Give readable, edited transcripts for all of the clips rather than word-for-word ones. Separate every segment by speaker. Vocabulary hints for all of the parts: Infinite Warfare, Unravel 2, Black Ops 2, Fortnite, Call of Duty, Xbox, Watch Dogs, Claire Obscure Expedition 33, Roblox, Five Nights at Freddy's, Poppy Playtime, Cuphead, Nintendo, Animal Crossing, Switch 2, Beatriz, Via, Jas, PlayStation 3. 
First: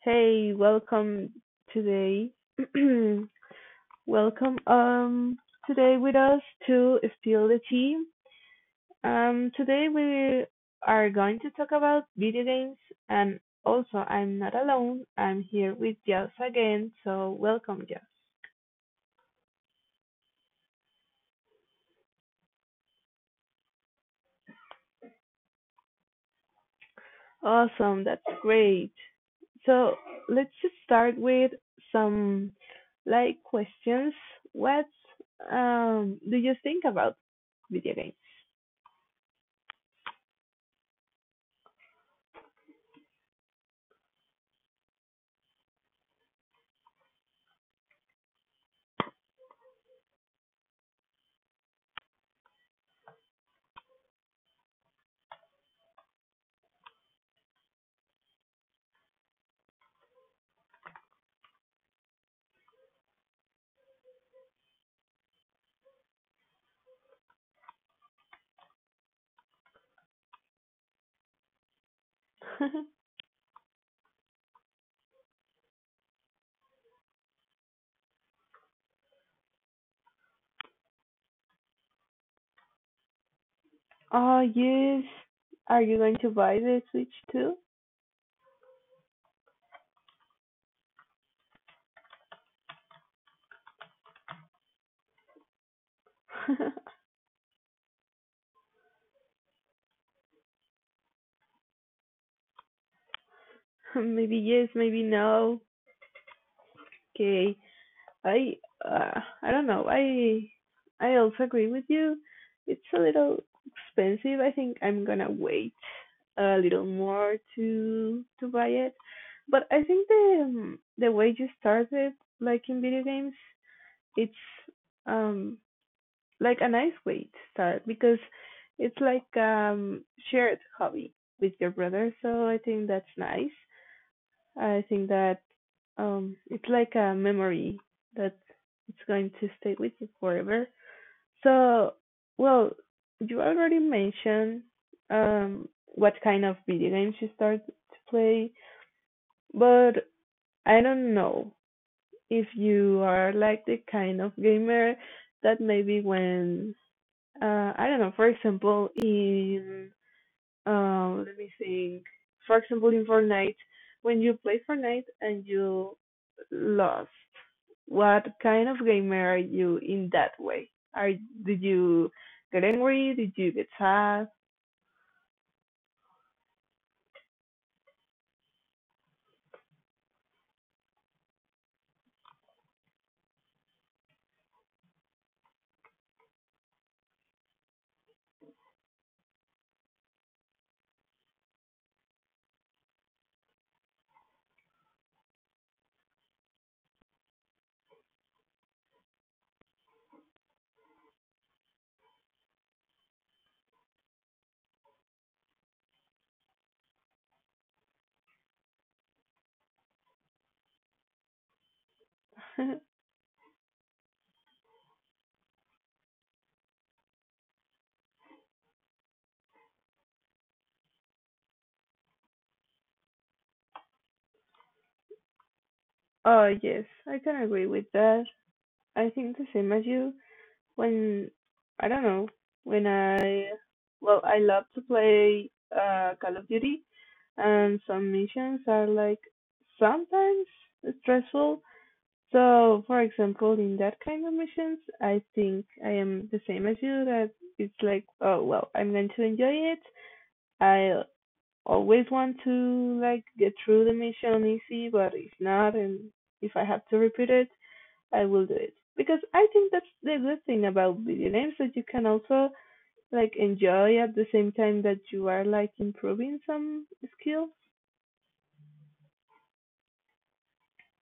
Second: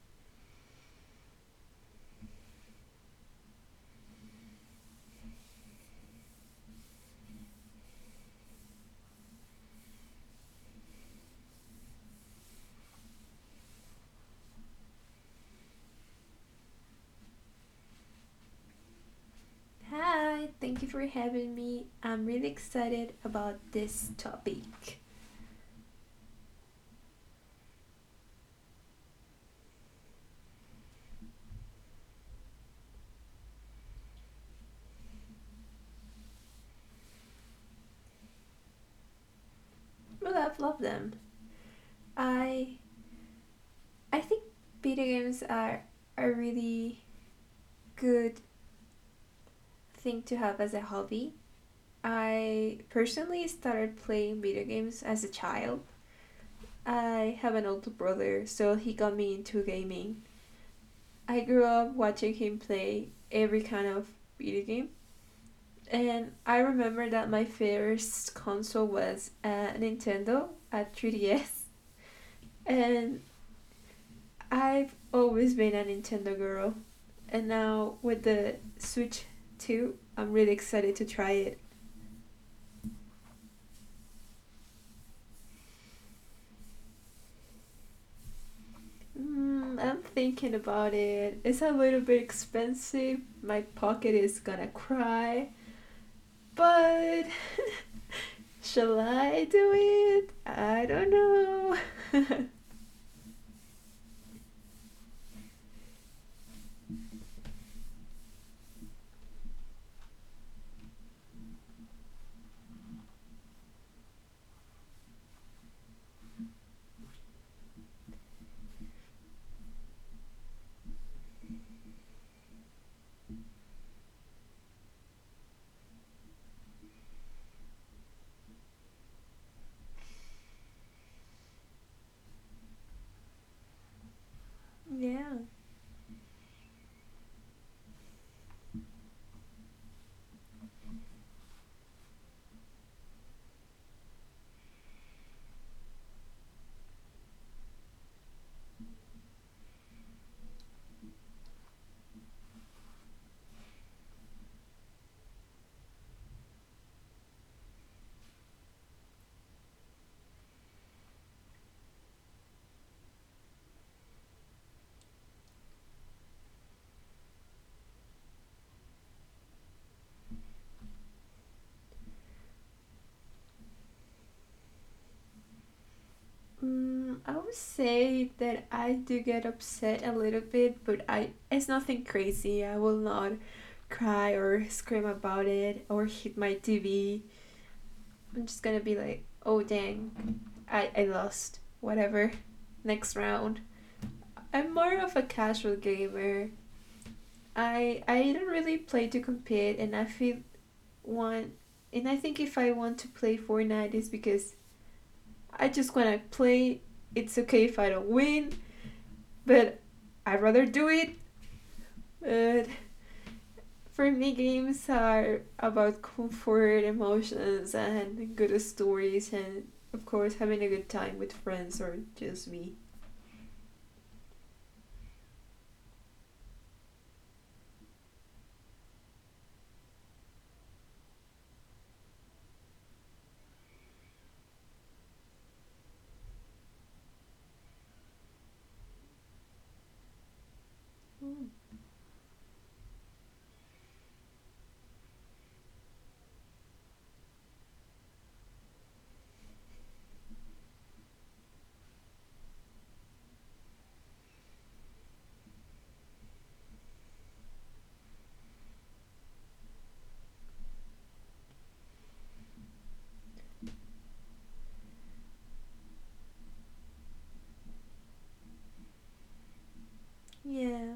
Speaker 1: Hey, welcome today. Welcome today with us to steal the Tea. Today we are going to talk about video games, and also I'm not alone. I'm here with Jas again, so welcome Jas.
Speaker 2: Hi, thank you for having me. I'm really excited about this topic.
Speaker 1: Awesome, that's great. So let's just start with some like questions. What do you think about video games?
Speaker 2: Well, I've loved them. I I think video games are a really good thing to have as a hobby. I personally started playing video games as a child. I have an older brother, so he got me into gaming. I grew up watching him play every kind of video game. And I remember that my first console was a Nintendo, a 3DS, and I've always been a Nintendo girl. And now with the Switch 2, I'm really excited to try it.
Speaker 1: Oh yes. Are you going to buy the Switch too?
Speaker 2: Mm, I'm thinking about it. It's a little bit expensive. My pocket is gonna cry. But shall I do it? I don't know.
Speaker 1: Maybe yes, maybe no. Okay. I I don't know. I also agree with you. It's a little expensive. I think I'm gonna wait a little more to buy it. But I think the way you started, like in video games, it's um like a nice way to start because it's like shared hobby with your brother. So I think that's nice. I think that
Speaker 2: Yeah.
Speaker 1: it's like a memory that it's going to stay with you forever. So well, you already mentioned um what kind of video games you start to play, but I don't know if you are like the kind of gamer that maybe when I don't know. For example, in let me think. For example, in Fortnite, when you play Fortnite and you lost, what kind of gamer are you in that way? Are Did you get angry? Did you get sad?
Speaker 2: Mm, I would say that I do get upset a little bit, but I it's nothing crazy. I will not cry or scream about it or hit my TV. I'm just gonna be like, oh dang, I lost. Whatever. Next round. I'm more of a casual gamer. I don't really play to compete and I feel want and I think if I want to play Fortnite is because I just wanna play it's okay if I don't win. But I'd rather do it. But for me, games are about comfort, emotions, and good stories, and of course, having a good time with friends or just me.
Speaker 1: Oh yes, I can agree with that. I think the same as you. When I don't know, when I well, I love to play Call of Duty, and some missions are like sometimes
Speaker 2: Mm.
Speaker 1: stressful. So, for example, in that kind of missions, I think I am the same as you. That it's like, oh well, I'm going to enjoy it. I always want to like get through the mission easy, but if not, and if I have to repeat it, I will do it because I think that's the good thing about video games that you can also like enjoy at the same time that you are like improving some skills.
Speaker 2: Yeah.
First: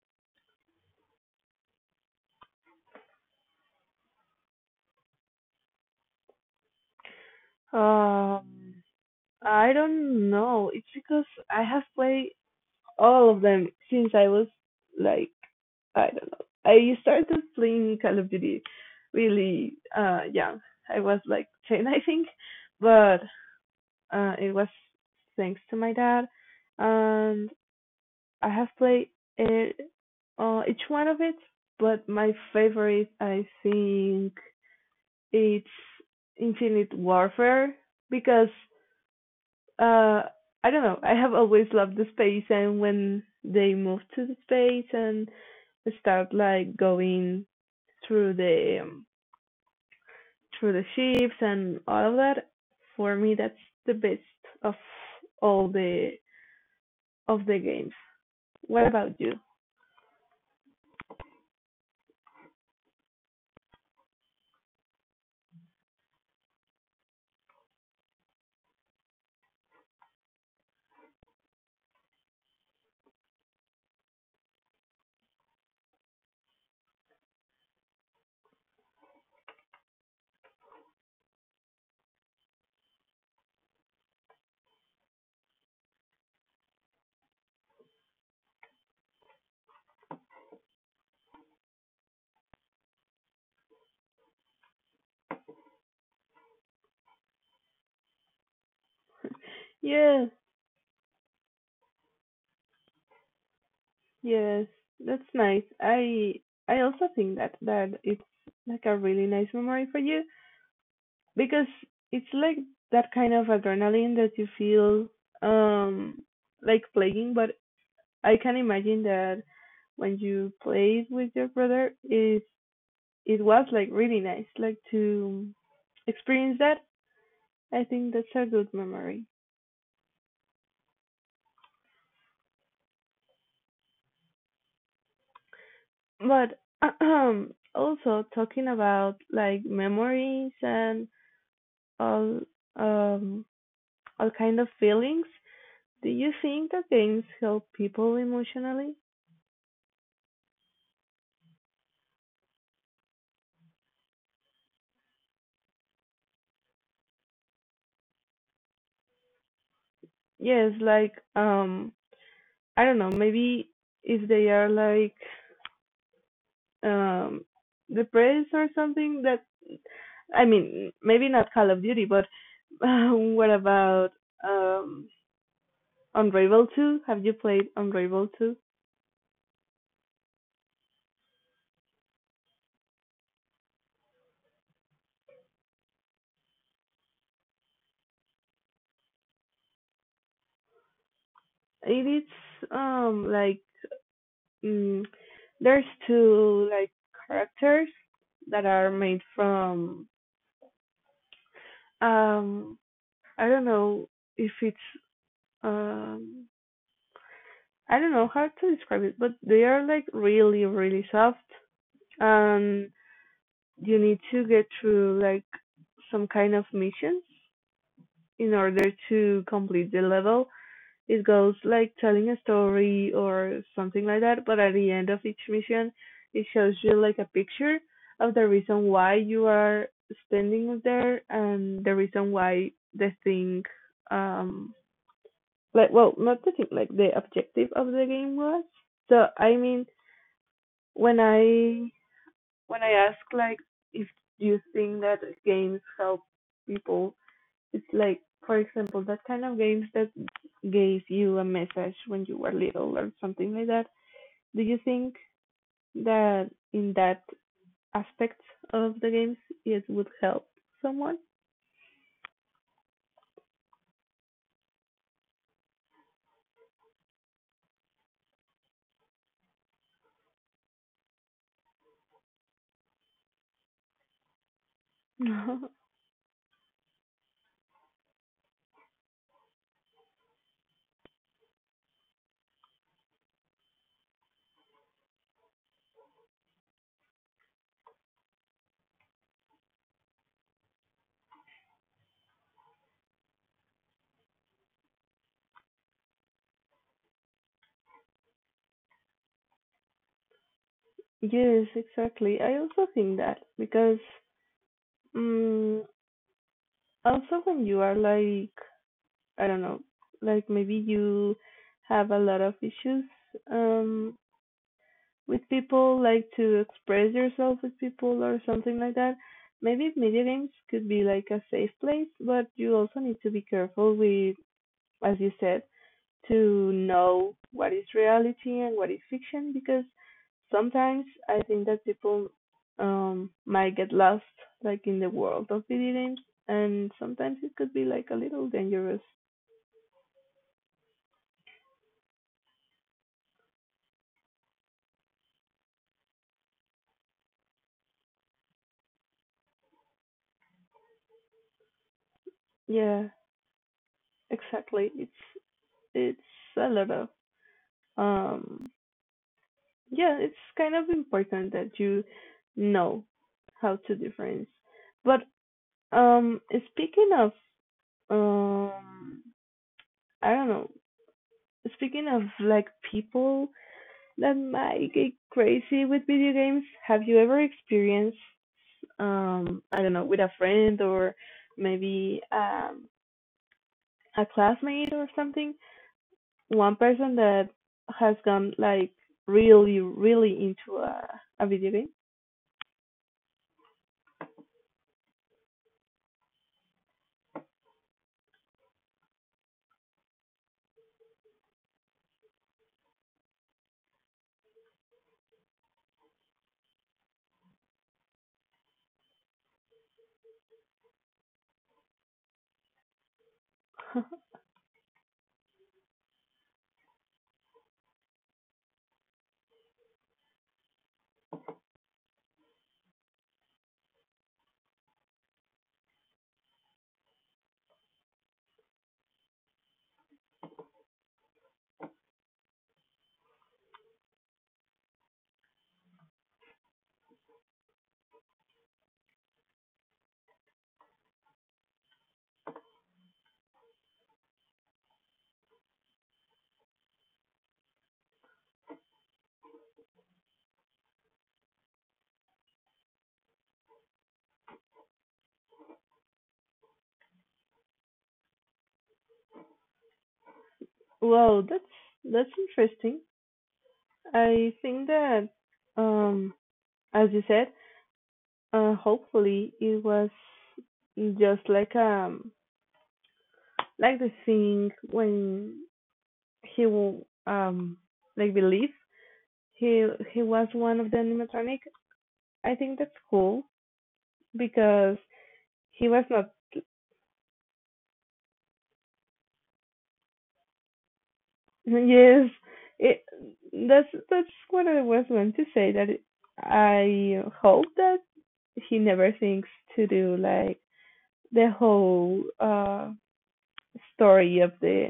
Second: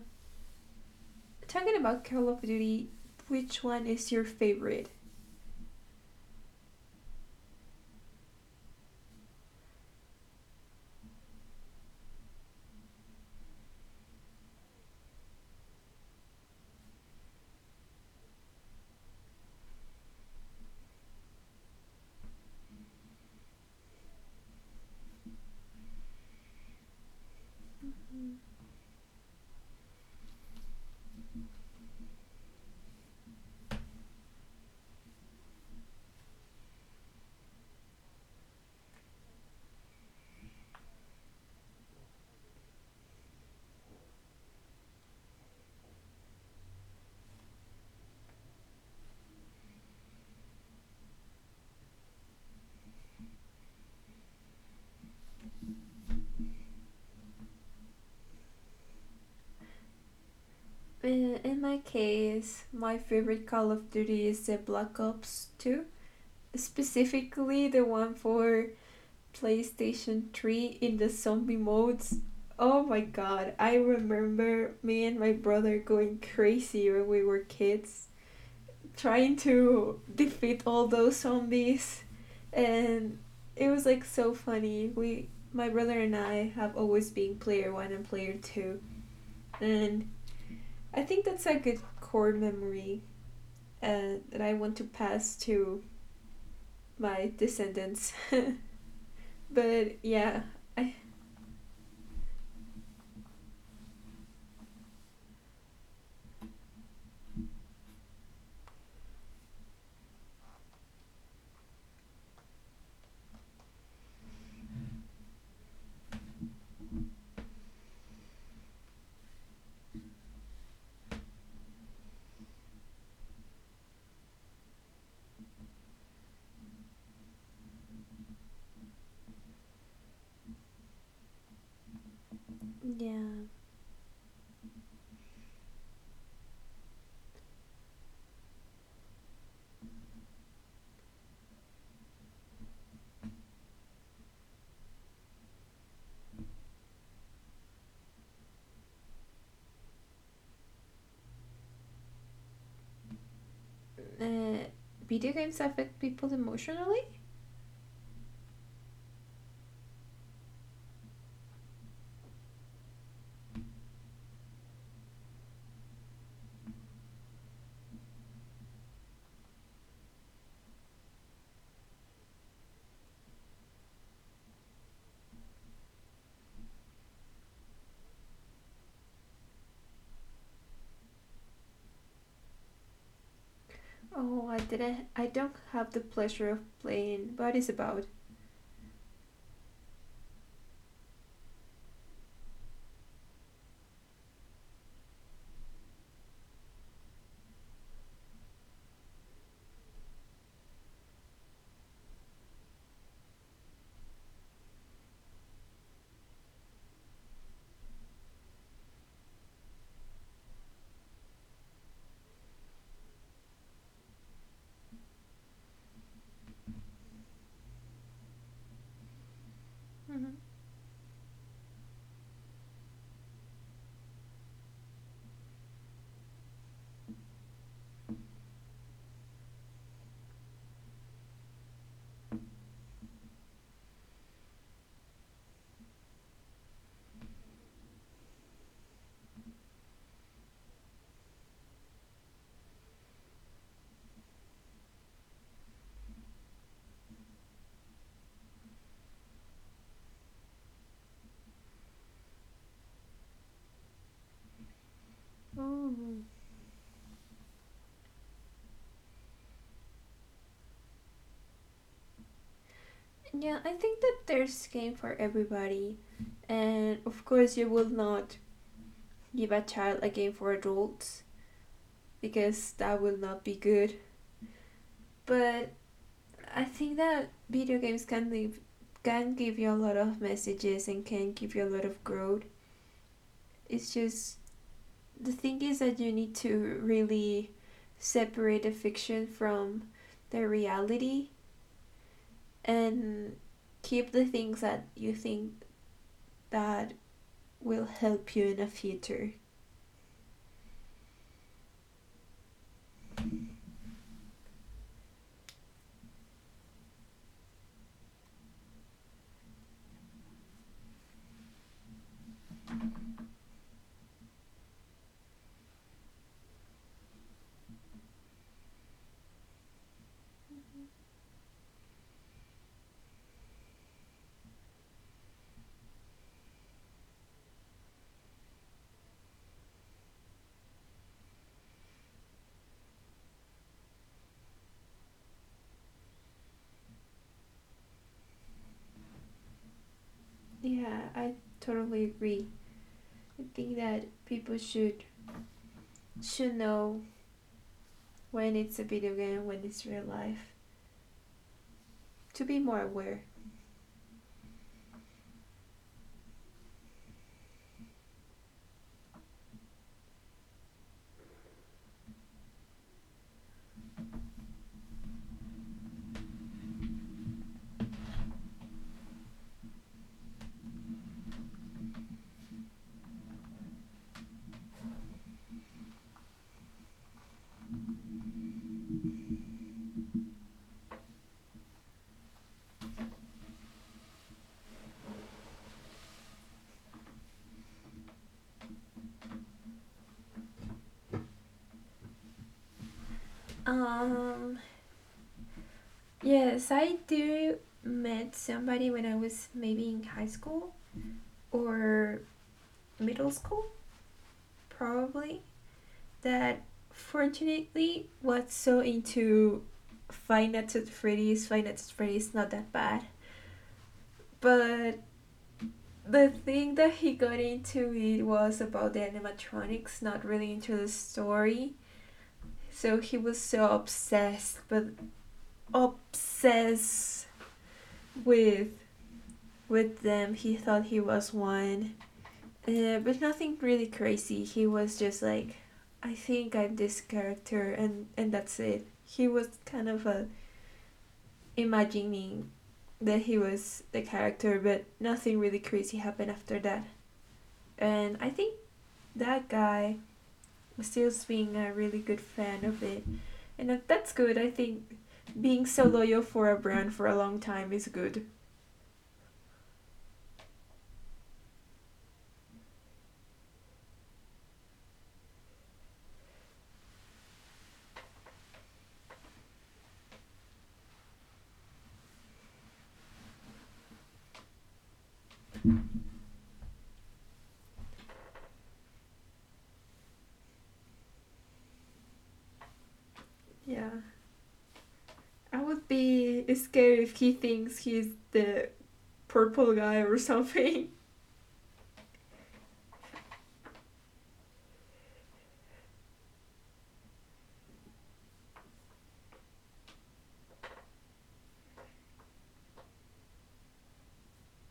Speaker 2: Talking about Call of Duty, which one is your favorite?
Speaker 1: Um, I don't know. It's because I have played all of them since I was like I don't know. I started playing Call of Duty really young. I was like ten I think. But it was thanks to my dad, and
Speaker 2: Mm-hmm.
Speaker 1: I have played it, each one of it, but my favorite, I think, it's Infinite Warfare because uh, I don't know. I have always loved the space, and when they moved to the space and start like going through the um, through the ships and all of that, for me, that's the best of all the of the games. What about you?
Speaker 2: In my case, my favorite Call of Duty is the Black Ops 2, specifically the one for PlayStation 3 in the zombie modes. Oh my god, I remember me and my brother going crazy when we were kids, trying to defeat all those zombies. And it was like so funny. We My brother and I have always been player 1 and player 2. And I think that's a good core memory that I want to pass to my descendants. But
Speaker 1: Yeah.
Speaker 2: yeah, I
Speaker 1: Yes, that's nice. I also think that it's like a really nice memory for you because it's like that kind of adrenaline that you feel um like playing, but I can imagine that when you played with your brother is it was like really nice like to experience that. I think that's a good memory.
Speaker 2: yeah.
Speaker 1: But also talking about like memories and all um all kind of feelings. Do you think that games help people emotionally?
Speaker 2: Uh, Video games affect people emotionally?
Speaker 1: Yes, like I don't know, maybe if they are like um depressed or something. That I mean, maybe not Call of Duty, but what about um Unravel 2? Have you played Unravel 2?
Speaker 2: Oh, I didn't. I don't have the pleasure of playing. What is about?
Speaker 1: It is like mm, there's two like characters that are made from um I don't know if it's um I don't know how to describe it, but they are like really, really soft, and you need to get through like some kind of missions in order to complete the
Speaker 2: Mhm.
Speaker 1: level. It goes like telling a story or something like that, but at the end of each mission it shows you like a picture of the reason why you are standing there and the reason why the thing um like well not the thing like the objective of the game was. So I mean, when i when I ask like if you think that games help people, it's like for example that kind of games that gave you a message when you were little or something like that. Do you think
Speaker 2: Mm.
Speaker 1: that in that aspect of the games it would help someone?
Speaker 2: Yeah, I think that there's a game for everybody, and of course you will not give a child a game for adults because that will not be good. But I think that video games can leave, can give you a lot of messages and can give you a lot of growth. It's just the thing is that you need to really separate the fiction from the reality and keep the things that you think that will help you in the future.
Speaker 1: Yes, exactly, I also think that. Because um, also when you are like I don't know, like maybe you have a lot of issues um with people like to express yourself with people or something like that, maybe video games could be like a safe place, but you also need to be careful with, as you said, to know what is reality and what is fiction, because sometimes I think that people might get lost like in the world of video games, and sometimes it could be like a little dangerous.
Speaker 2: Yeah, I totally agree. I think that people should know when it's a video game, when it's real life, to be more
Speaker 1: Yeah,
Speaker 2: aware.
Speaker 1: exactly. It's a lot of um yeah, it's kind of important that you know how to difference. But um speaking of um I don't know, speaking of like people that might get crazy with video games. Have you ever experienced, I don't know, with a friend or maybe a classmate or something, one person that has gone like really, really into a video game?
Speaker 2: um yes, I do met somebody when I was maybe in high school or middle school probably that fortunately was so into Five Nights at Freddy's. Five Nights at Freddy's not that bad, but the thing that he got into it was about the animatronics, not really into the story. So he was so obsessed, but obsessed with with them. He thought he was one, but nothing really crazy. He was just like, I think I'm this character, and that's it. He was kind of a imagining that he was the character, but nothing really crazy happened after that. And I think that guy still being a really good fan of it, and that's good. I think being so loyal for a brand for a long time is good.
Speaker 1: Well, that's interesting. I think that, um, as you said, hopefully it was just like the thing when he um like believe he he was one of the animatronic. I think that's cool
Speaker 2: Yeah,
Speaker 1: because
Speaker 2: I would
Speaker 1: he was not.
Speaker 2: be scared if he thinks he's the purple guy or something.
Speaker 1: Yes, it that's what I was going to say. That it, I hope that he never thinks to do like the whole story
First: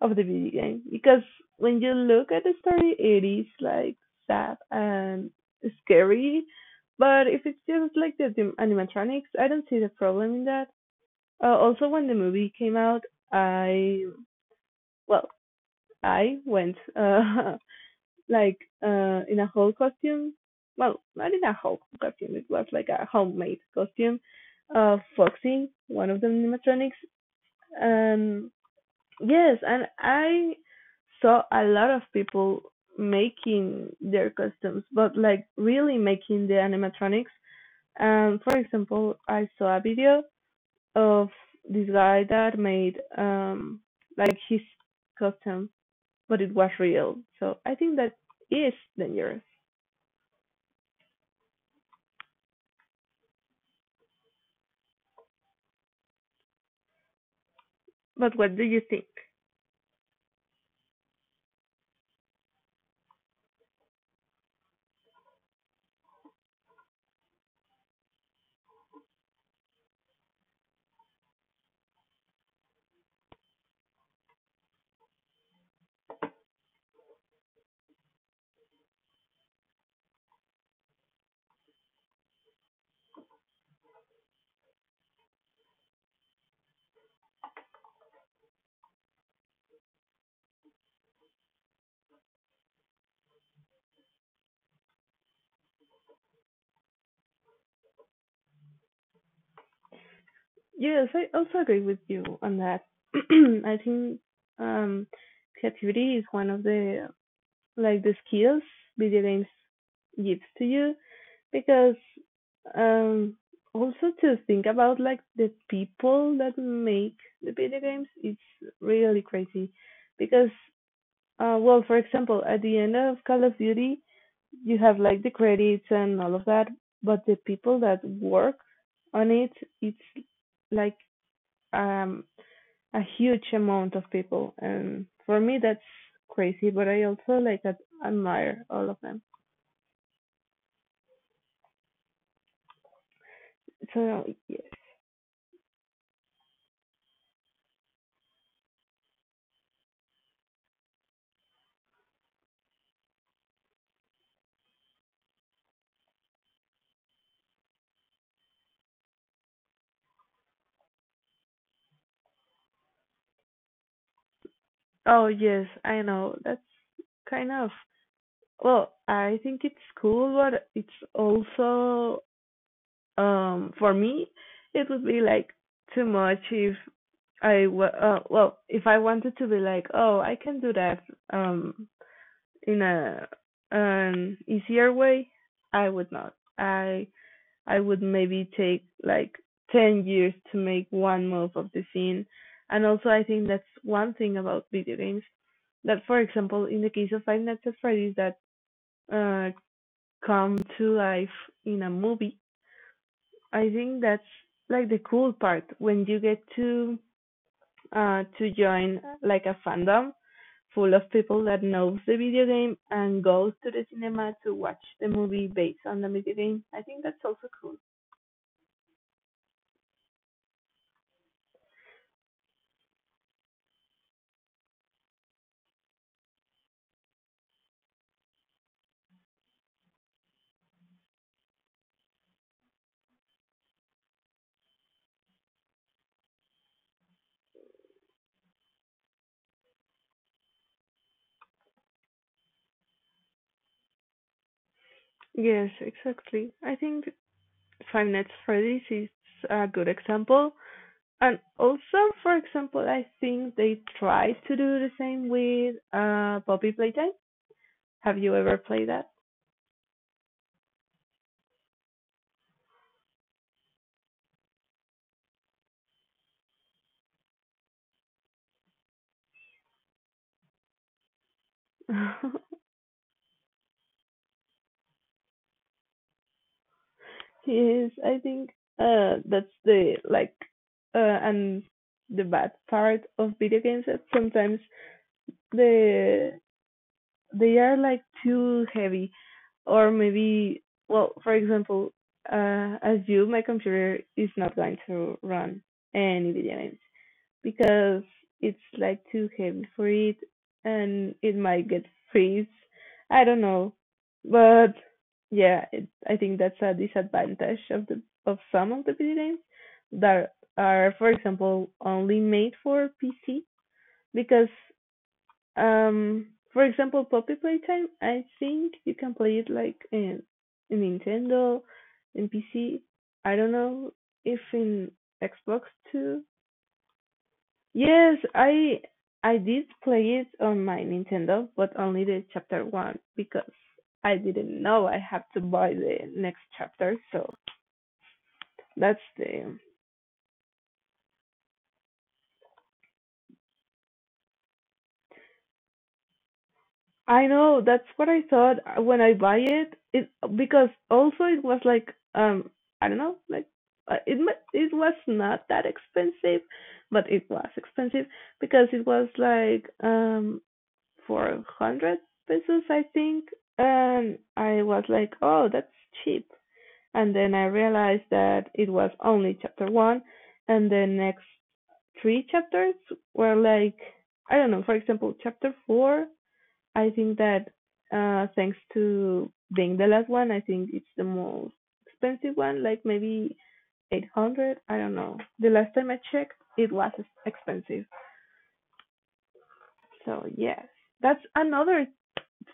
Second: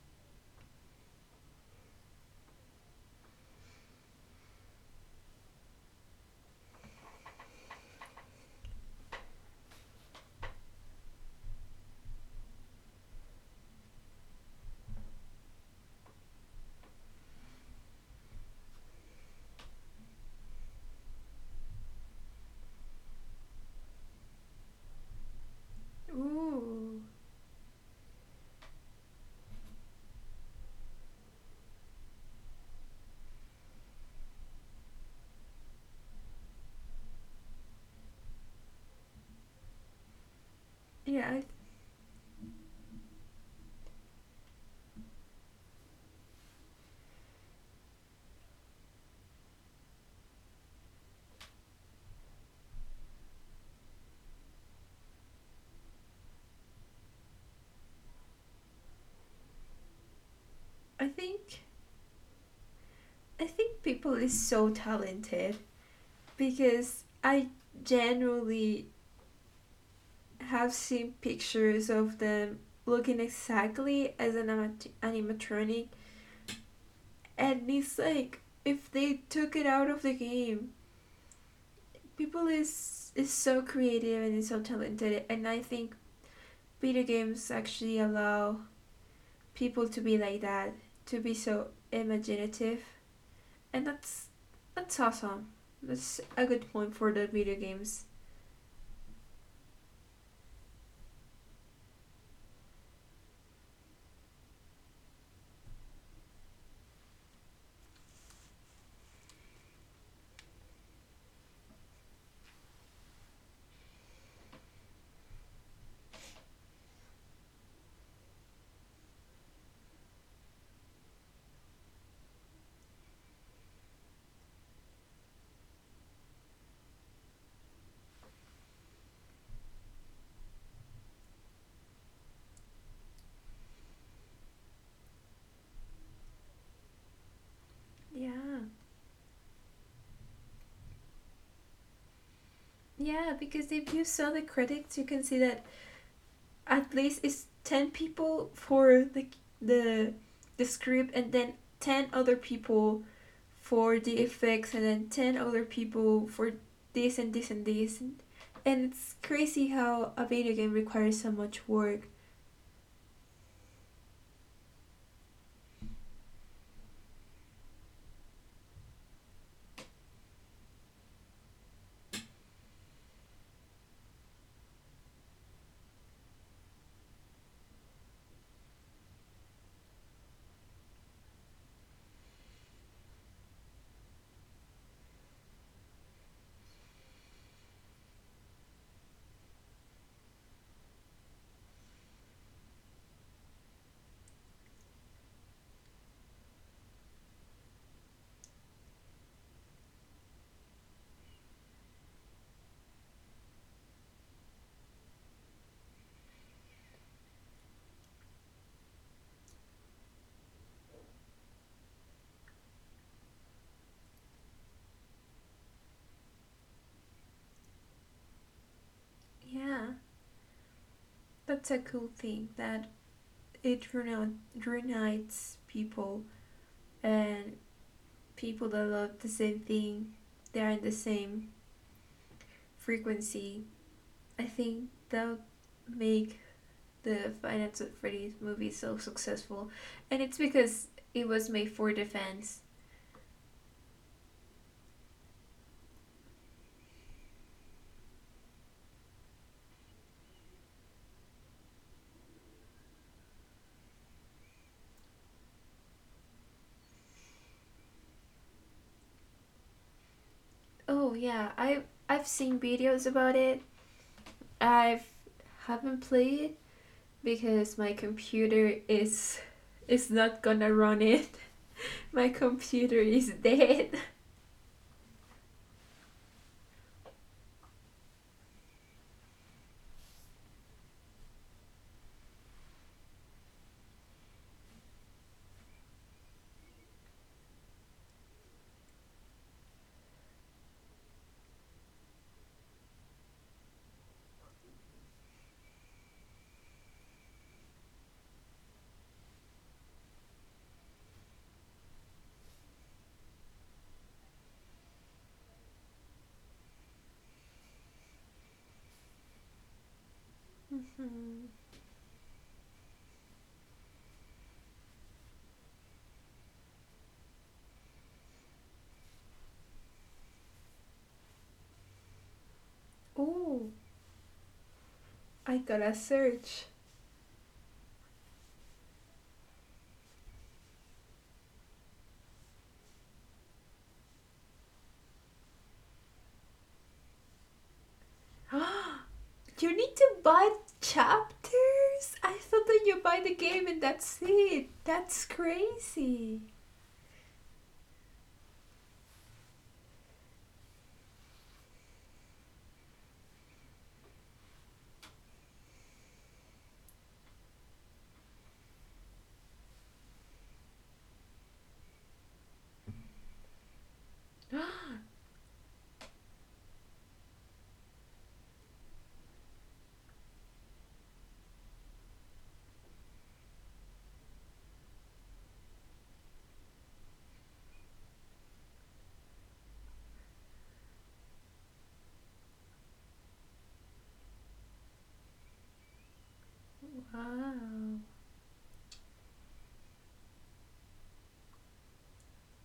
Speaker 1: of the video game, because when you look at the story it is like sad and scary, but if it's just like the animatronics, I don't see the problem in that. Uh, also when the movie came out, I well, I went like in a whole costume, well not in a whole costume, it was like a homemade costume of Foxy, one of the animatronics.
Speaker 2: Ooh,
Speaker 1: And yes, and I saw a lot of people making their costumes, but like really making the animatronics. For example, I saw a video of
Speaker 2: yeah.
Speaker 1: this guy that made like his costume, but it was real. So I think that is dangerous. But what do you think?
Speaker 2: I think I think people is so talented because I generally have seen pictures of them looking exactly as an animatronic, and it's like if they took it out of the game, people is so creative and is so talented, and I think video games actually allow people to be like that, to be so imaginative, and that's awesome. That's a good point for the video games.
Speaker 1: Yes, I also agree with you on that. I think um, creativity is one of the like the skills video games gives to you because um also to think about like the people that make the video games, it's really crazy because well for example at the end of Call of Duty you have like the credits and all of that, but the people that work on it it's like um a huge amount of people, and for me that's crazy, but I also like admire all of them.
Speaker 2: Yeah. Yeah,
Speaker 1: So,
Speaker 2: because if you saw the critics, you can see that at least it's 10 people for the the script and then 10 other people for the effects and then 10 other people for this and this and this and it's crazy how a video game requires so much work.
Speaker 1: oh yes, I know. That's kind of well, I think it's cool, but it's also for me it would be like too much. If well, if I wanted to be like, oh, I can do that um in a an easier way, I would not. I would maybe take like 10 years to make one move of the scene. And also I think that's one thing about video games that for example in the case of Five Nights at Freddy's, that uh come to life in a movie, I think that's like the cool part when you get to join like a fandom full of people that knows the video game and goes to the cinema to watch the movie based on the video game. I think that's also cool.
Speaker 2: Yeah, that's a cool thing that it reunites people and people that love the same thing, they are in the same frequency. I think that would make the Finance with Freddy's movie so successful, and it's because it was made for defense.
Speaker 1: Yes, exactly. I think Five Nights at Freddy's is a good example. And also, for example, I think they try to do the same with Poppy Playtime. Have you ever played that?
Speaker 2: Oh yeah, I've seen videos about it. I've Haven't played it because my computer is not gonna run it. My computer is dead.
Speaker 1: Yes, I think that's the like and the bad part of video games that sometimes the they are like too heavy, or maybe well for example as you my computer is not going to run any video games, because it's like too heavy for it, and it might get freeze. I don't know. But yeah, it, I think that's a disadvantage of the of some of the video games that are for
Speaker 2: Mhm.
Speaker 1: example only made for PC, because for example Poppy Playtime I think you can play it like in Nintendo in PC. I
Speaker 2: Oh,
Speaker 1: don't know if in
Speaker 2: I
Speaker 1: Xbox
Speaker 2: gotta
Speaker 1: too.
Speaker 2: search.
Speaker 1: Yes, I did play it on my Nintendo, but only the chapter one because I didn't know I had to buy the next chapter. So that's
Speaker 2: You
Speaker 1: the
Speaker 2: need to buy chapters. I thought that you buy the game and that's it. That's crazy.
Speaker 1: I know that's what I thought when I buy it. It because also it was like I don't know like it was not that expensive, but it was expensive because it was like 400 pesos, I think. And I was like, oh, that's cheap. And then I realized that it was only chapter one. And the next three chapters were like, I don't know, for example, chapter four, I think that thanks to being the last one, I think it's the most expensive one, like maybe 800. I don't know. The last time I checked, it was expensive.
Speaker 2: Wow.
Speaker 1: So, yes. That's another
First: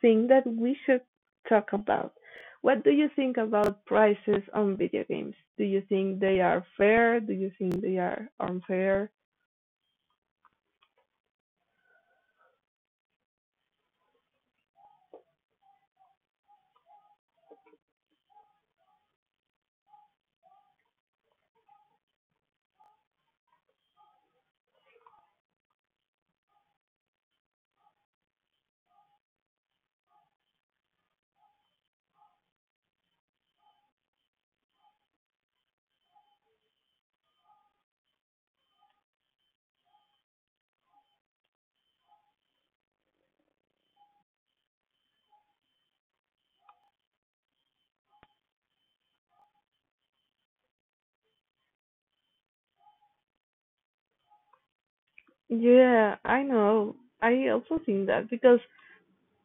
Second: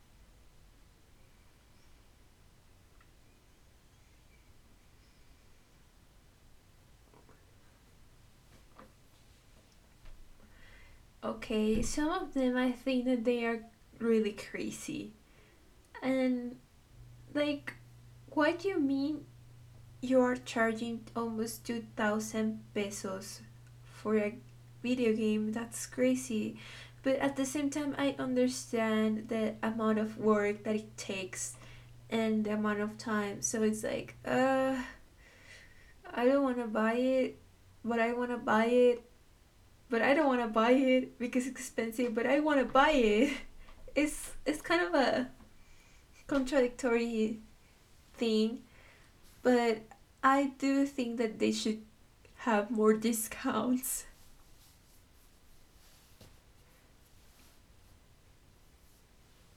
Speaker 1: thing that we should talk about. What do you think about prices on video games? Do you think they are fair? Do you think they are unfair?
Speaker 2: Okay, some of them I think that they are really crazy. And like what do you mean you are charging almost 2000 pesos for a video game? That's crazy. But at the same time I understand the amount of work that it takes and the amount of time. So it's like, I don't want to buy it, but I want to buy it, but I don't want to buy it because it's expensive, but I want to buy it. It's kind of a contradictory thing, but I do think that they should have more discounts.
Speaker 1: Yeah, I know. I also think that because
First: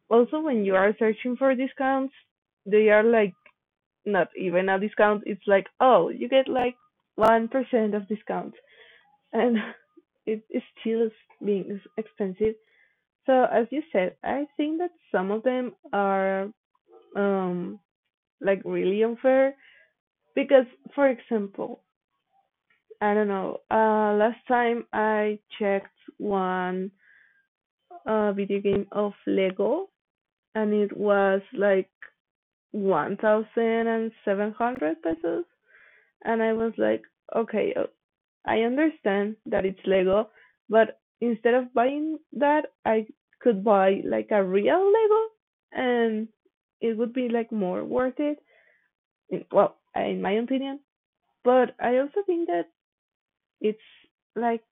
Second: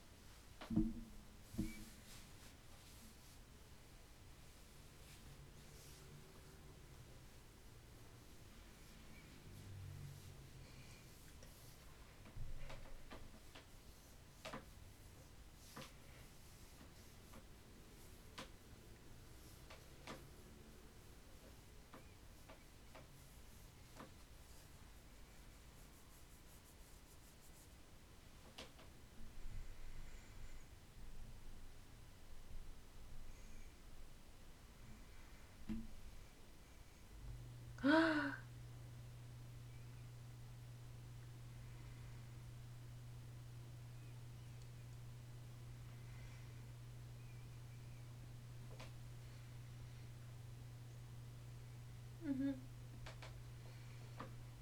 Speaker 1: also when you are searching for discounts, they are like not even a discount. It's like, oh, you get like 1% of discount. And it is still being expensive. So as you said, I think that some of them are um like really unfair because, for example, I don't know, last time I checked one video game of lego and it was like 1700 pesos and I was like, okay, I understand that it's lego, but instead of buying that I could buy like a real lego, and it would be like more worth it, well, in my opinion. But I also think
Speaker 2: Mhm.
Speaker 1: that it's like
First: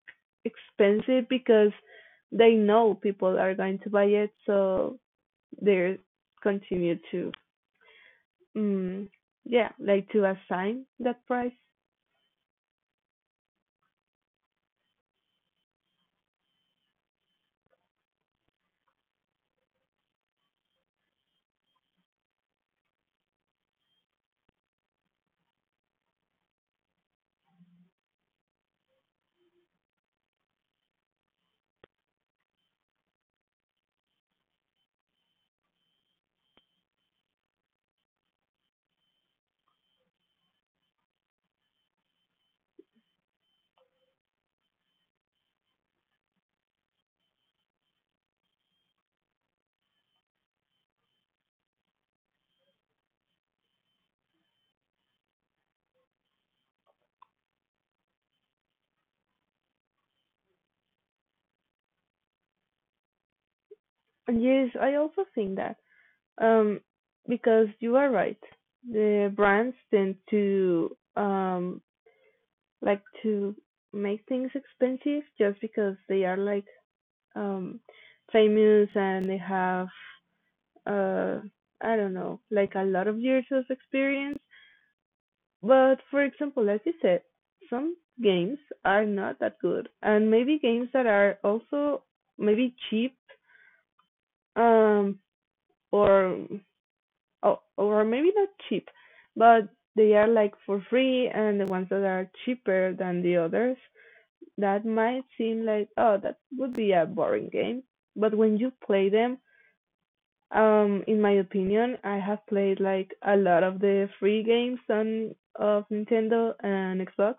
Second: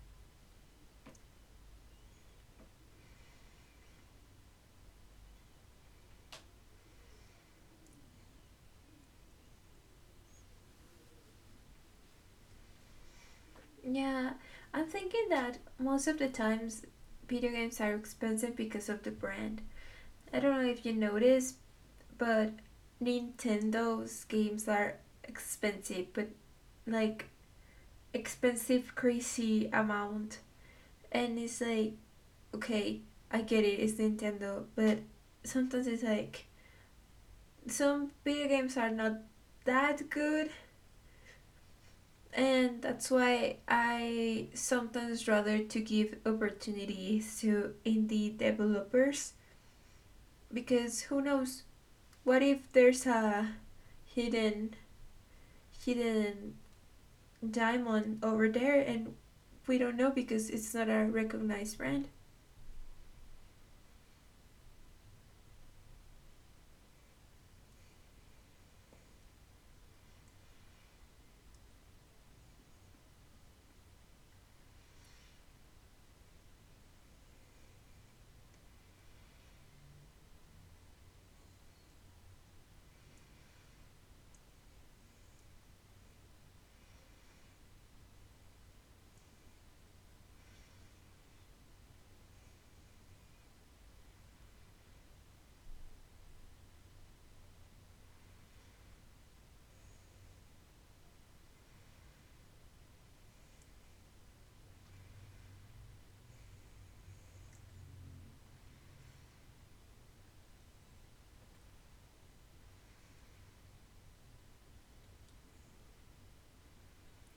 Speaker 1: expensive because they know people are going to buy it, so they continue to, mm, yeah, like to assign that price.
Speaker 2: Yeah, I'm thinking that most of the times video games are expensive because of the brand. I don't know if you noticed, but Nintendo's games are expensive, but like expensive crazy amount. And it's like okay, I get it, it's Nintendo, but sometimes it's like some video games are not that good and that's why I sometimes rather to give opportunities to indie developers because who knows, what if there's a hidden hidden diamond over there and we don't know because it's not a recognized brand.
Speaker 1: And yes, I also think that, um, because you are right, the brands tend to, like to make things expensive just because they are like, um, famous and they have uh, I don't know, like a lot of years of experience. But for example, as you said, some games are not that good, and maybe games that are also maybe cheap, um, or or maybe not cheap, but they are like for free, and the ones that are cheaper than the others, that might seem like, oh, that would be a boring game, but when you play them, in my opinion, I have played like a lot of the free games on of Nintendo and Xbox,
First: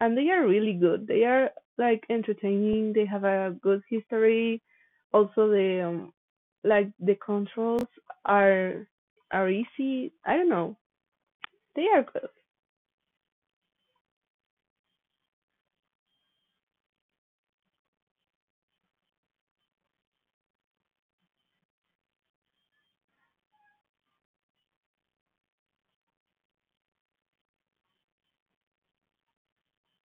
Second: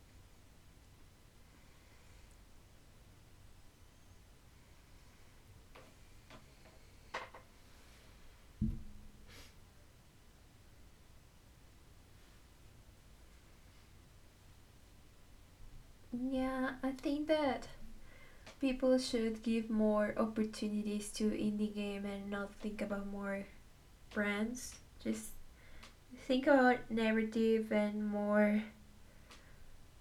Speaker 1: and they are really good. They are like entertaining. They have a good history. Also, the like the controls are are easy. I don't know. They are good.
Speaker 2: Yeah, I think that people should give more opportunities to indie game and not think about more brands, just think about narrative and more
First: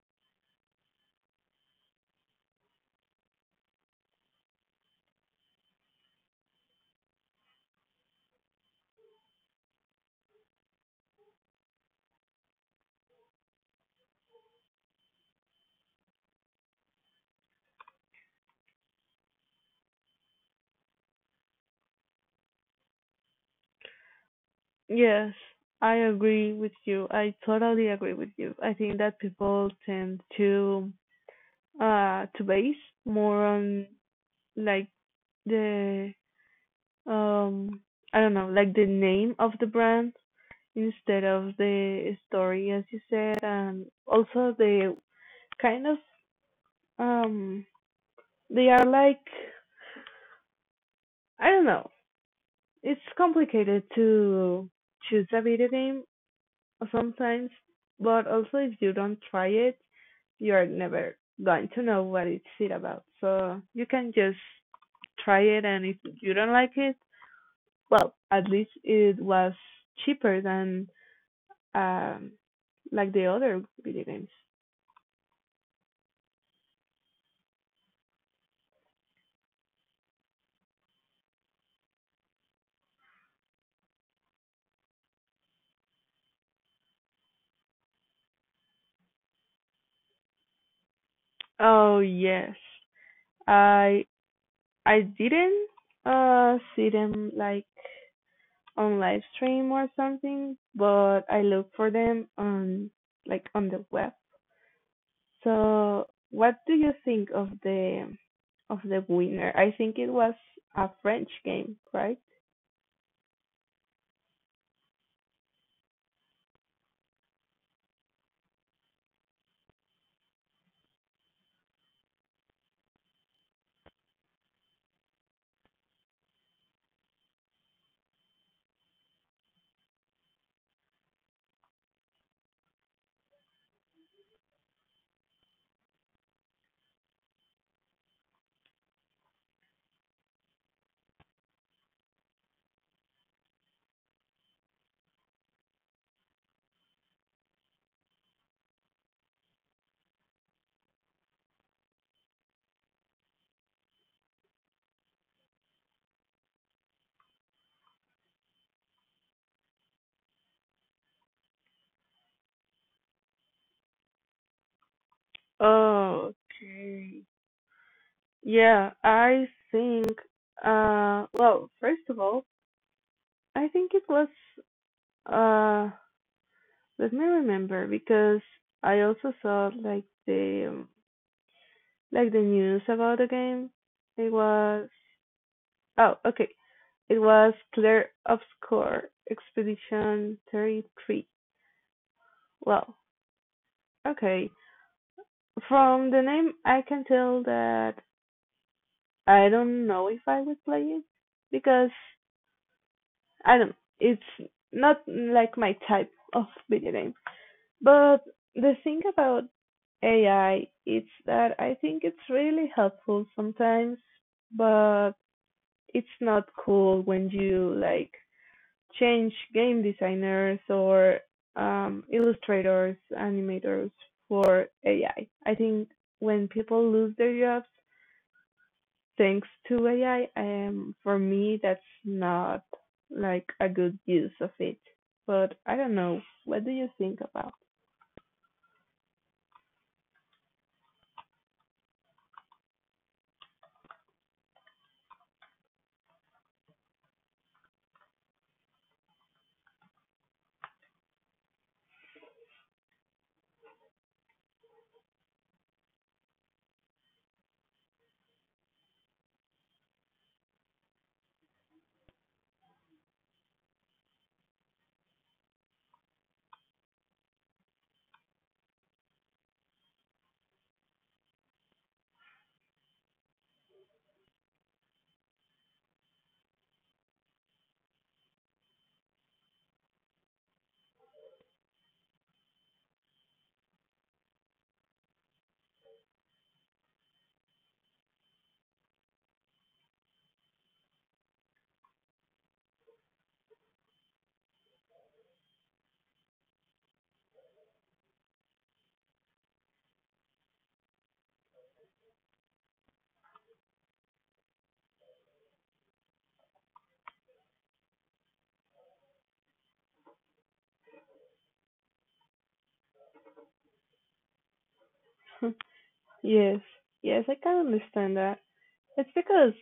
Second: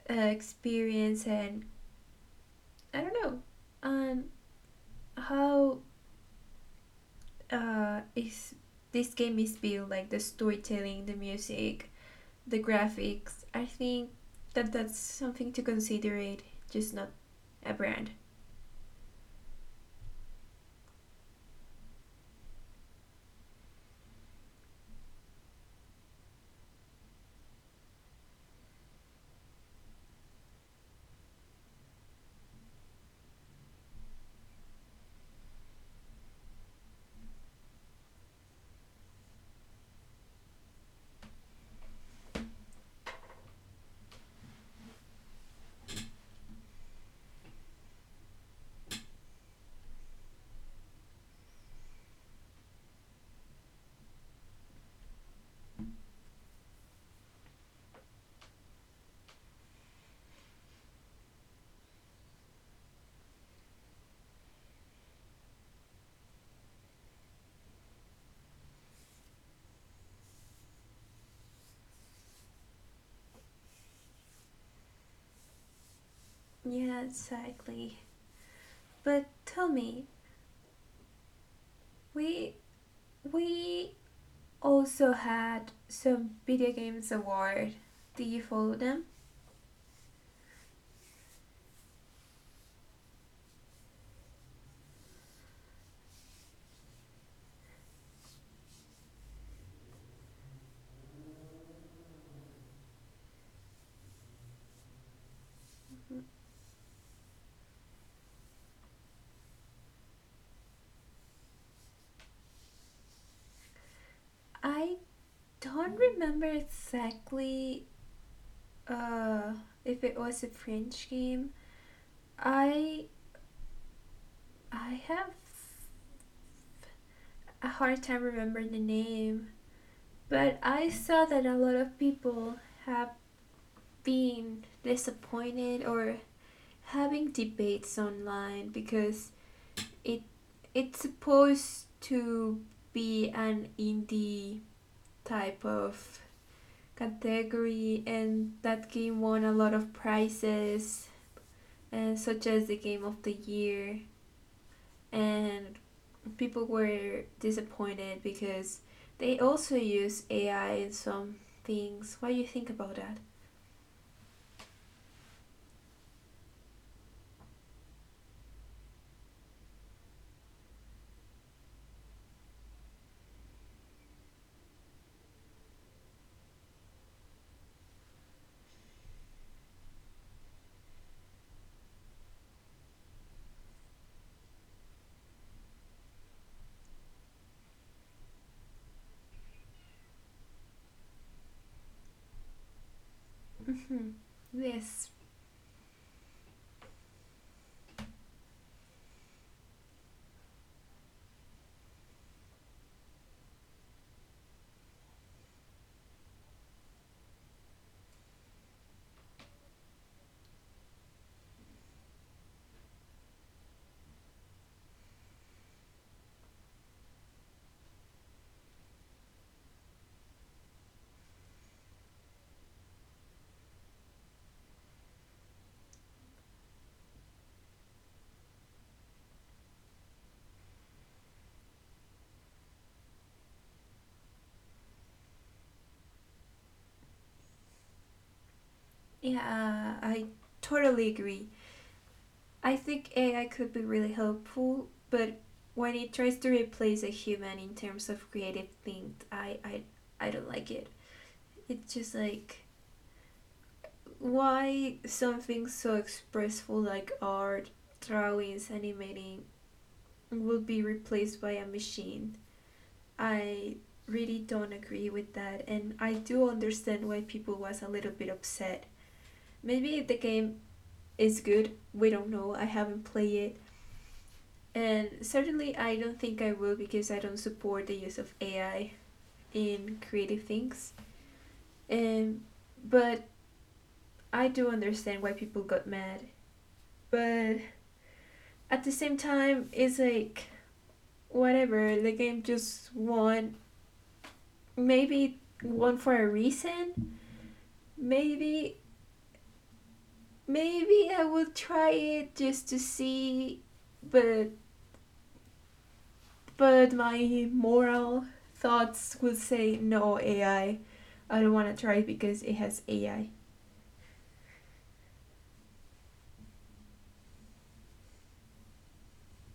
Speaker 2: experience and I don't know um how is this game is built, like the storytelling, the music, the graphics. I think that that's something to consider it, just not a brand.
Speaker 1: Yes, I agree with you. I totally agree with you. I think that people tend to base more on like the um I don't know, like the name of the brand instead of the story, as you said, and also the kind of um they are like I don't know. It's complicated to choose a video game sometimes, but also if you don't try it, you're never going to know what it about. So you can just try it, and if you don't like it, well, at least it was cheaper than um like the other video games.
Speaker 2: Yeah, exactly. But tell me, we we also had some video games award. Do you follow them?
Speaker 1: Oh yes. I I didn't see them like on live stream or something, but I look for them on like on the web. So what do you think of the winner? I think it was a French game, right?
Speaker 2: I don't remember exactly uh, if it was a French game. I I have a hard time remembering the name, but I saw that a lot of people have been disappointed or having debates online because it it's supposed to be an indie type of category, and that game won a lot of prizes, such as the game of the year. And people were disappointed because they also use AI in some things. What do you think about that?
Speaker 1: Oh, okay. Yeah, I think well, first of all, I think it was uh let me remember because I also saw like the news about the game. It was, oh, okay. It was Claire Obscure Expedition 33. Well,
Speaker 2: Mm-hmm.
Speaker 1: okay.
Speaker 2: Yes,
Speaker 1: From the name, I can tell that I don't know if I would play it because I don't. It's not like my type of video game. But the thing about AI is that I think it's really helpful sometimes, but it's not cool when you like change game designers or illustrators, animators for AI. I think when people lose their jobs thanks to AI, for me that's not like a good use of it. But I don't know. What do you think about?
Speaker 2: yeah, I totally agree. I think AI could be really helpful, but when it tries to replace a human in terms of creative things, I don't like it. It's just like why something so expressful like art, drawings, animating would be replaced by a machine. I really don't agree with that and I do understand why people was a little bit upset. Maybe the game is good, we don't know, I haven't played it. And certainly I don't think I will because I don't support the use of AI in creative things. Um but I do understand why people got mad. But at the same time it's like whatever the game just won, maybe it won for a reason, maybe maybe I will try it just to see, but but my moral thoughts would say no AI. I don't want to try it because it has AI.
Speaker 1: Yes, yes, I can understand that. It's because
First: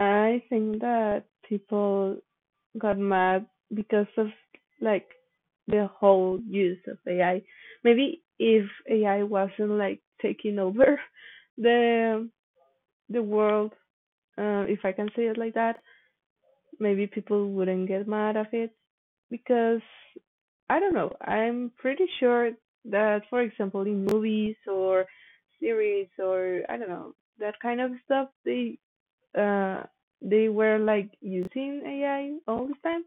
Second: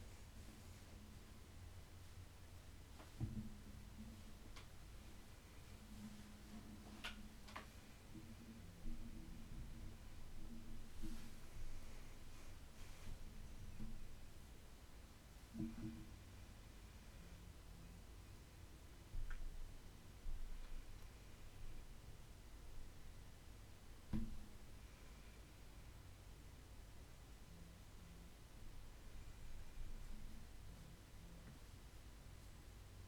Speaker 1: I think that people got mad because of like the whole use of AI. Maybe if AI wasn't like taking over the the world, if I can say it like that, maybe people wouldn't get mad at it because I don't know. I'm pretty sure that, for example, in movies or series or I don't know that kind of stuff, uh they were like using AI all the time.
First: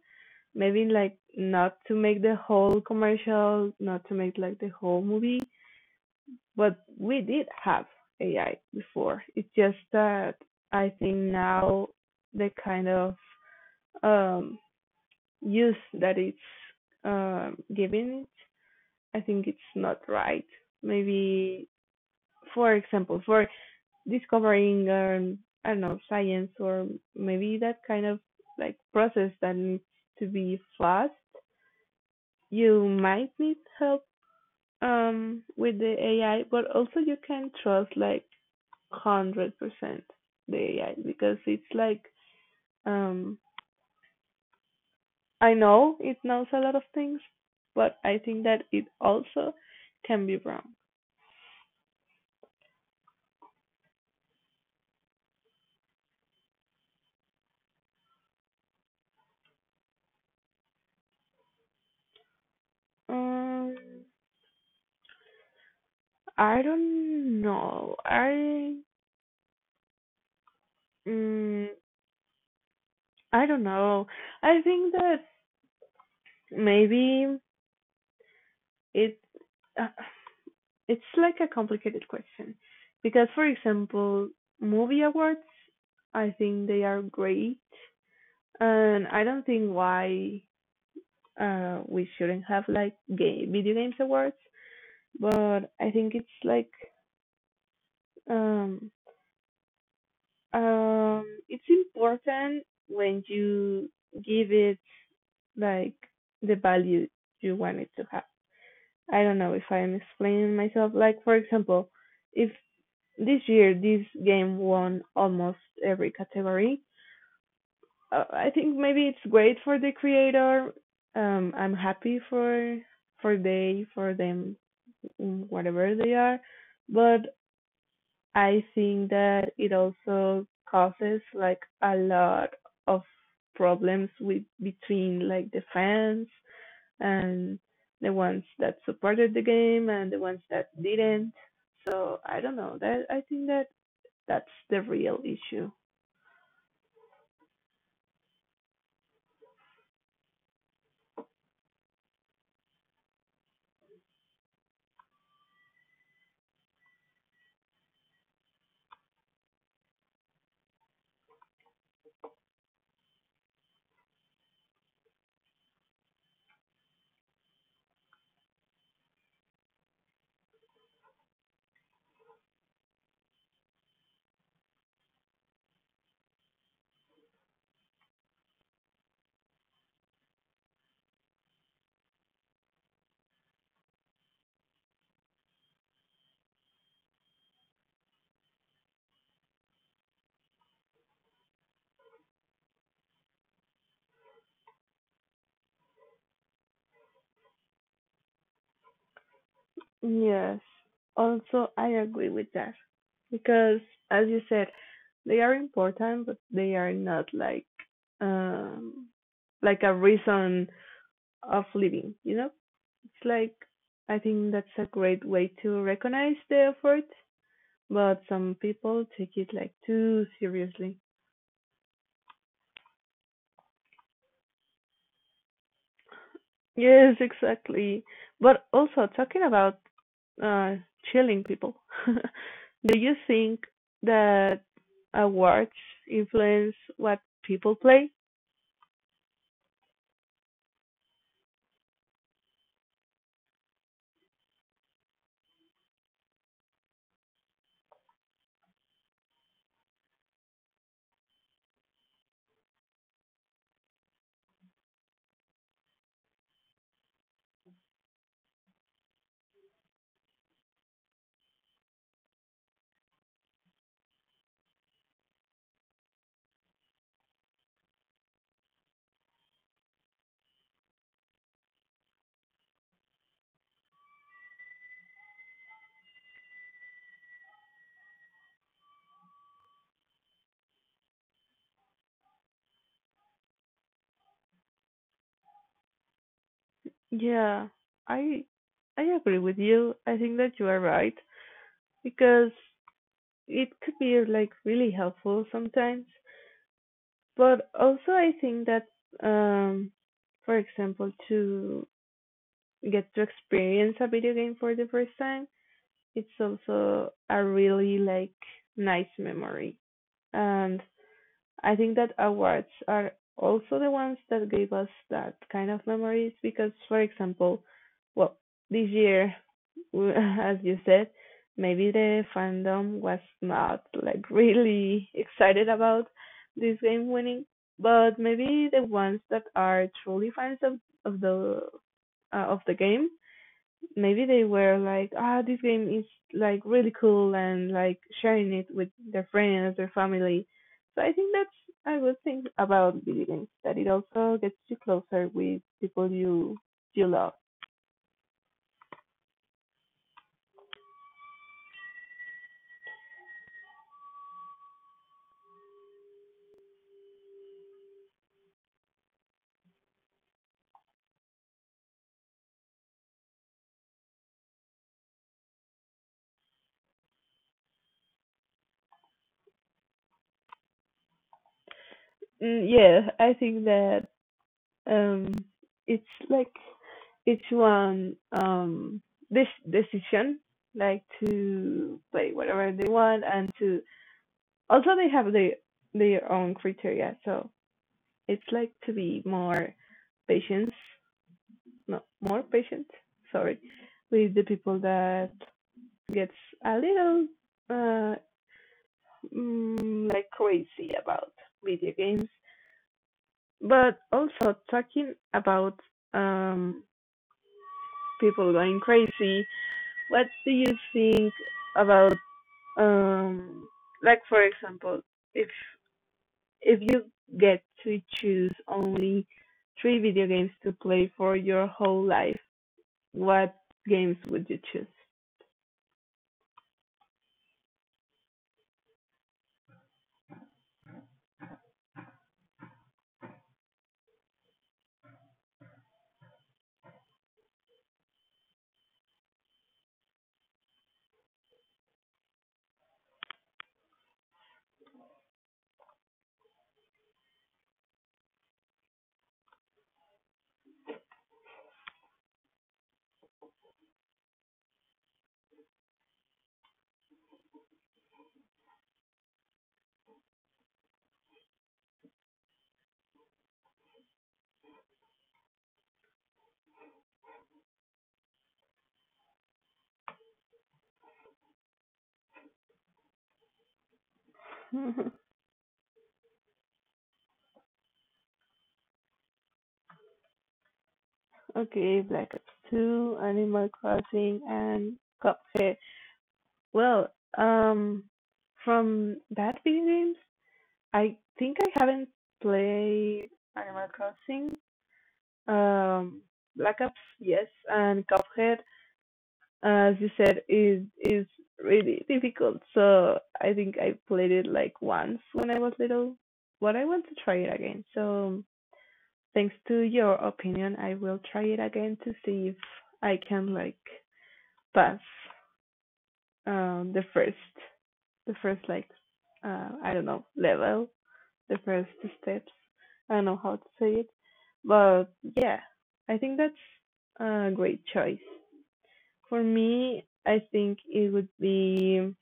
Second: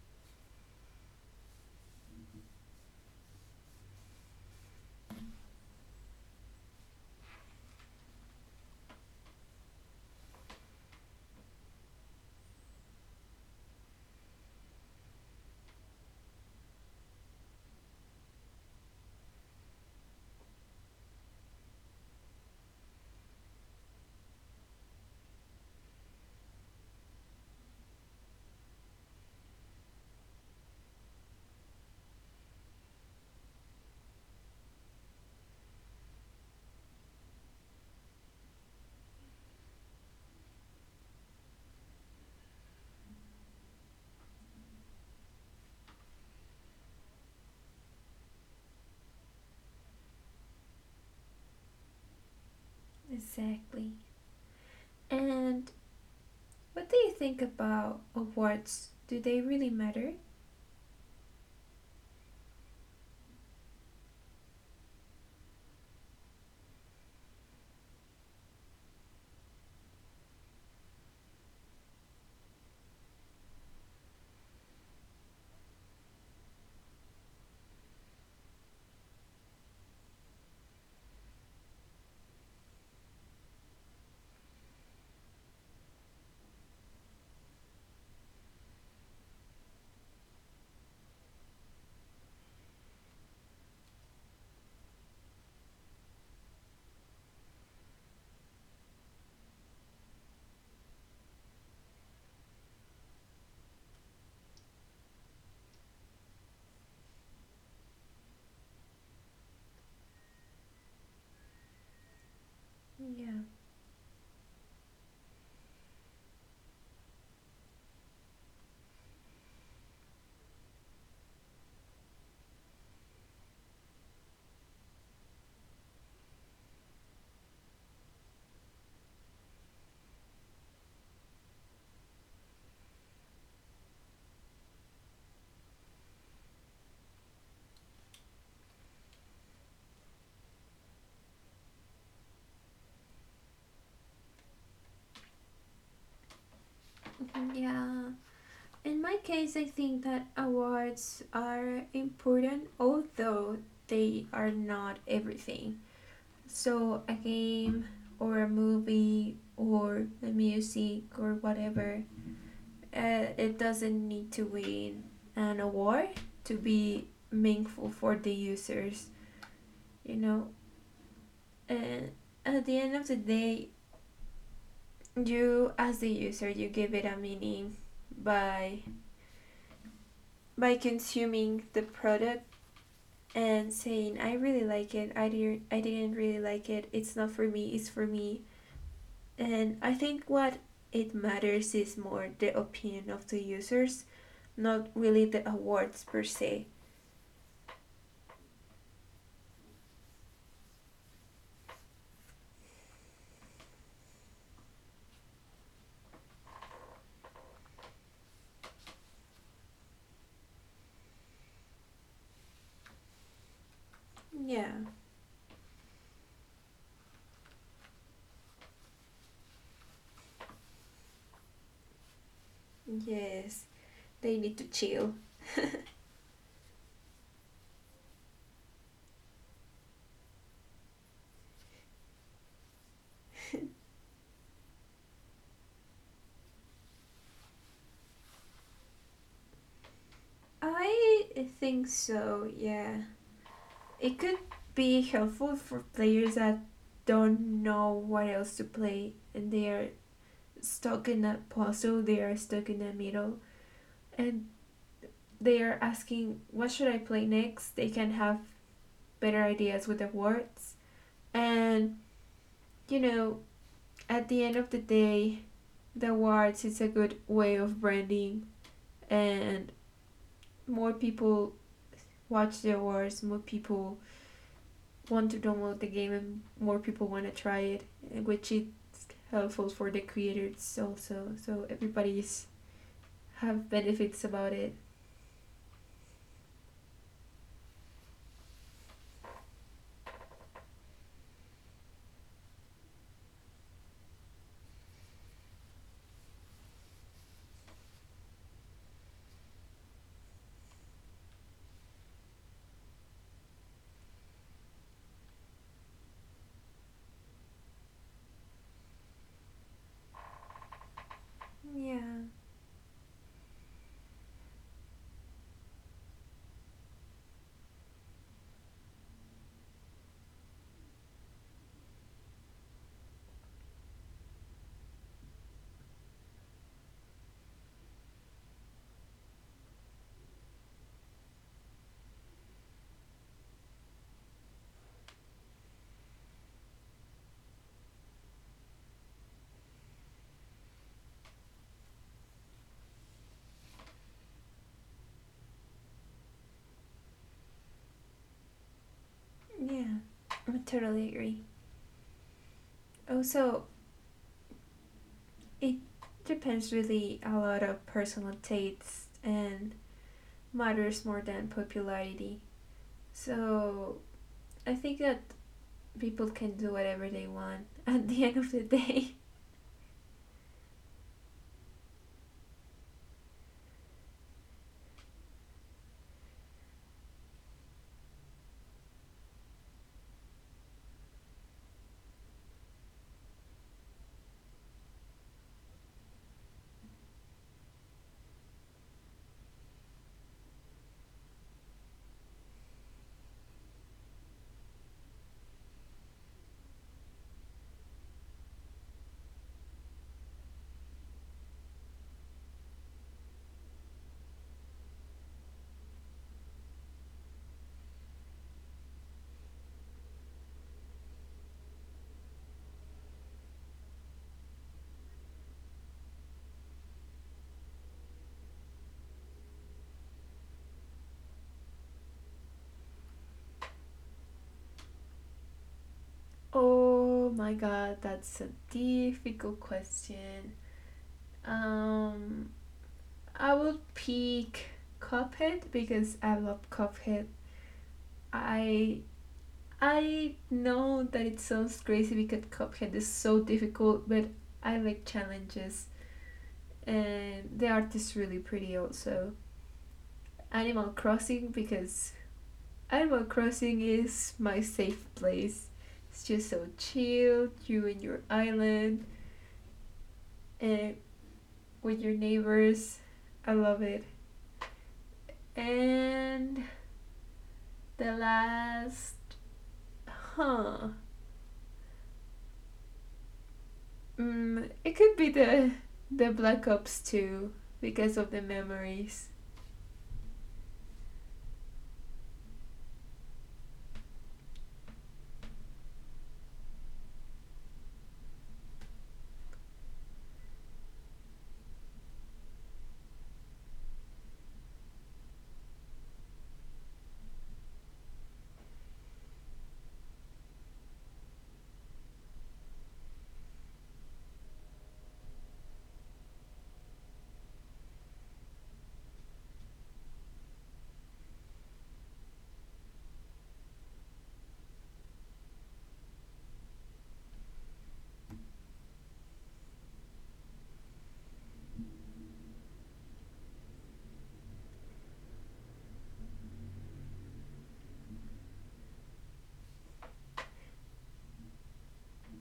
Speaker 1: Maybe like not to make the whole commercial, not to make like the whole movie, but we did have AI before. It's just that I think now the kind of um use that it's giving it. I think it's not right. Maybe, for example, for discovering, I don't know, science or maybe that kind of like process that needs to be fast, you might need help with the AI, but also you can trust like 100% the AI because it's like, um, I know it knows a lot of things, but I think that it also can be wrong.
Speaker 2: Exactly. And what do you think about awards? Do they really matter?
Speaker 1: Um, I don't know. Um, I don't know. I think that maybe it uh, it's like a complicated question because, for example, movie awards. I think they are great, and I don't think why we shouldn't have like game video games awards. But I think it's like Um, it's important when you give it like the value you want it to have. I don't know if I'm explaining myself. Like, for example, if
Speaker 2: Yeah,
Speaker 1: this year this game won almost every category, I think maybe it's great for the creator. I'm happy for they for them, whatever they are. But I think that it also causes like a lot of problems with between like the fans and the ones that supported the game and the ones that didn't. So I don't know. That I think that that's the real issue.
Speaker 2: yeah. In my case, I think that awards are important, although they are not everything. So, a game or a movie or the music or whatever, it doesn't need to win an award to be meaningful for the users, you know? And at the end of the day, you, as the user, you give it a meaning by by consuming the product and saying, I really like it, I didn't really like it, it's not for me, it's for me. And I think what it matters is more the opinion of the users, not really the awards per se.
Speaker 1: Yes. Also, I agree with that because, as you said, they are important, but they are not like um like a reason of living. You know. It's like I think
Speaker 2: Yeah,
Speaker 1: that's a great way to recognize the effort, but some people take it like too seriously.
Speaker 2: yes, they need to chill.
Speaker 1: Yes, exactly. But also talking about uh, chilling people, do you think that awards influence what people play?
Speaker 2: I think so, yeah. It could be helpful for players that don't know what else to play and they are stuck in a puzzle, they are stuck in the middle, and they are asking what should I play next. They can have better ideas with awards. And you know, at the end of the day, the awards is a good way of branding, and more people watch the awards, more people want to download the game and more people want to try it, which is helpful for the creators also. So everybody's have benefits about it.
Speaker 1: Yeah, I I agree with you. I think that you are right because it could be like really helpful sometimes. But also I think that um for example, to get to experience a video game for the first time, it's also a really like nice memory. And I
Speaker 2: Yeah.
Speaker 1: think that awards are also the ones that gave us that kind of memories because, for example, well, this year w- as you said, maybe the fandom was not like really excited about this game winning, but maybe the ones that are truly fans of of the of the game, maybe they were like, ah, this game is like really cool and like sharing it with their friends, their family. So I think that's I would think about video games that it also gets you closer with people you love.
Speaker 2: Yeah. I totally agree. Also, it depends really a lot of personal tastes and matters more than popularity. So I think that people can do whatever they want at the end of the day.
Speaker 1: Mm, yeah, I think that Um, it's like each one this decision like to play whatever they want, and to also they have their own criteria, so it's like to be more patient, no, more patient, sorry, with the people that gets a little uh like crazy about video games. But also talking about um people going crazy, what do you think about um like, for example, if you get to choose only three video games to play for your whole life, what games would you choose?
Speaker 2: Oh my god, that's a difficult question. Um, I would pick Cuphead because I love Cuphead. I I know that it sounds crazy because Cuphead is so difficult, but I like challenges. And the art is really pretty also. Animal Crossing because Animal Crossing is my safe place. It's just so chill, you and your island and with your neighbors. I love it. And the last huh. Mm, it could be the Black Ops 2 because of the memories.
Speaker 1: Okay, Black Ops 2, Animal Crossing and Cuphead. Well, um from that video games, I think I haven't played Animal Crossing. Um, Black Ops, yes, and Cuphead, as you said, is really difficult. So I think I played it like once when I was little, but I want to try it again. So thanks to your opinion, I will try it again to see if I can like pass the first the first like I don't know, level, the first steps. I don't know how to say it, but yeah, I think that's a great choice. For me, I think it would be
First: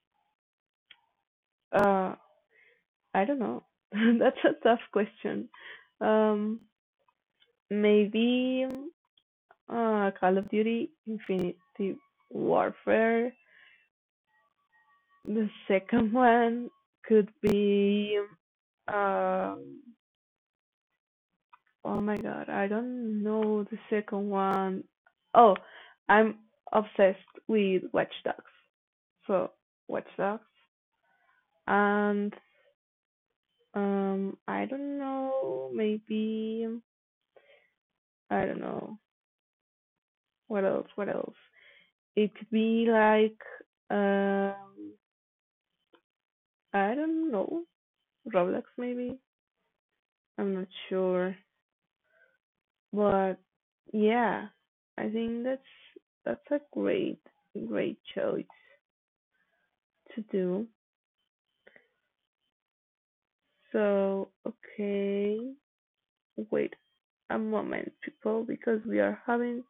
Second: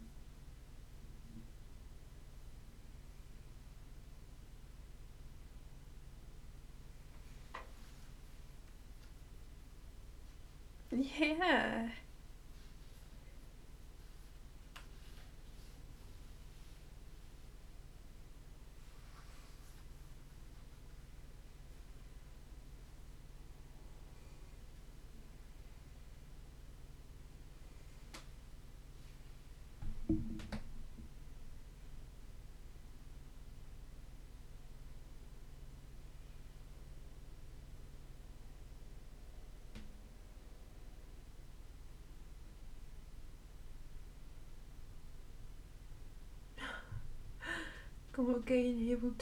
Speaker 1: uh I don't know. That's a tough question. Um maybe Call of Duty
Speaker 2: Yeah.
Speaker 1: Infinity Warfare. The second one could be um oh my god, I don't know the second one. Oh, I'm obsessed with Watch Dogs. So Watch Dogs and I don't know. Maybe I don't know. What else? What else? It could be like um, I don't know.
Speaker 2: Como que
Speaker 1: Roblox
Speaker 2: eu
Speaker 1: maybe. I'm not sure. But yeah, I think that's a great great choice to do. So okay, wait a moment, people, because we are having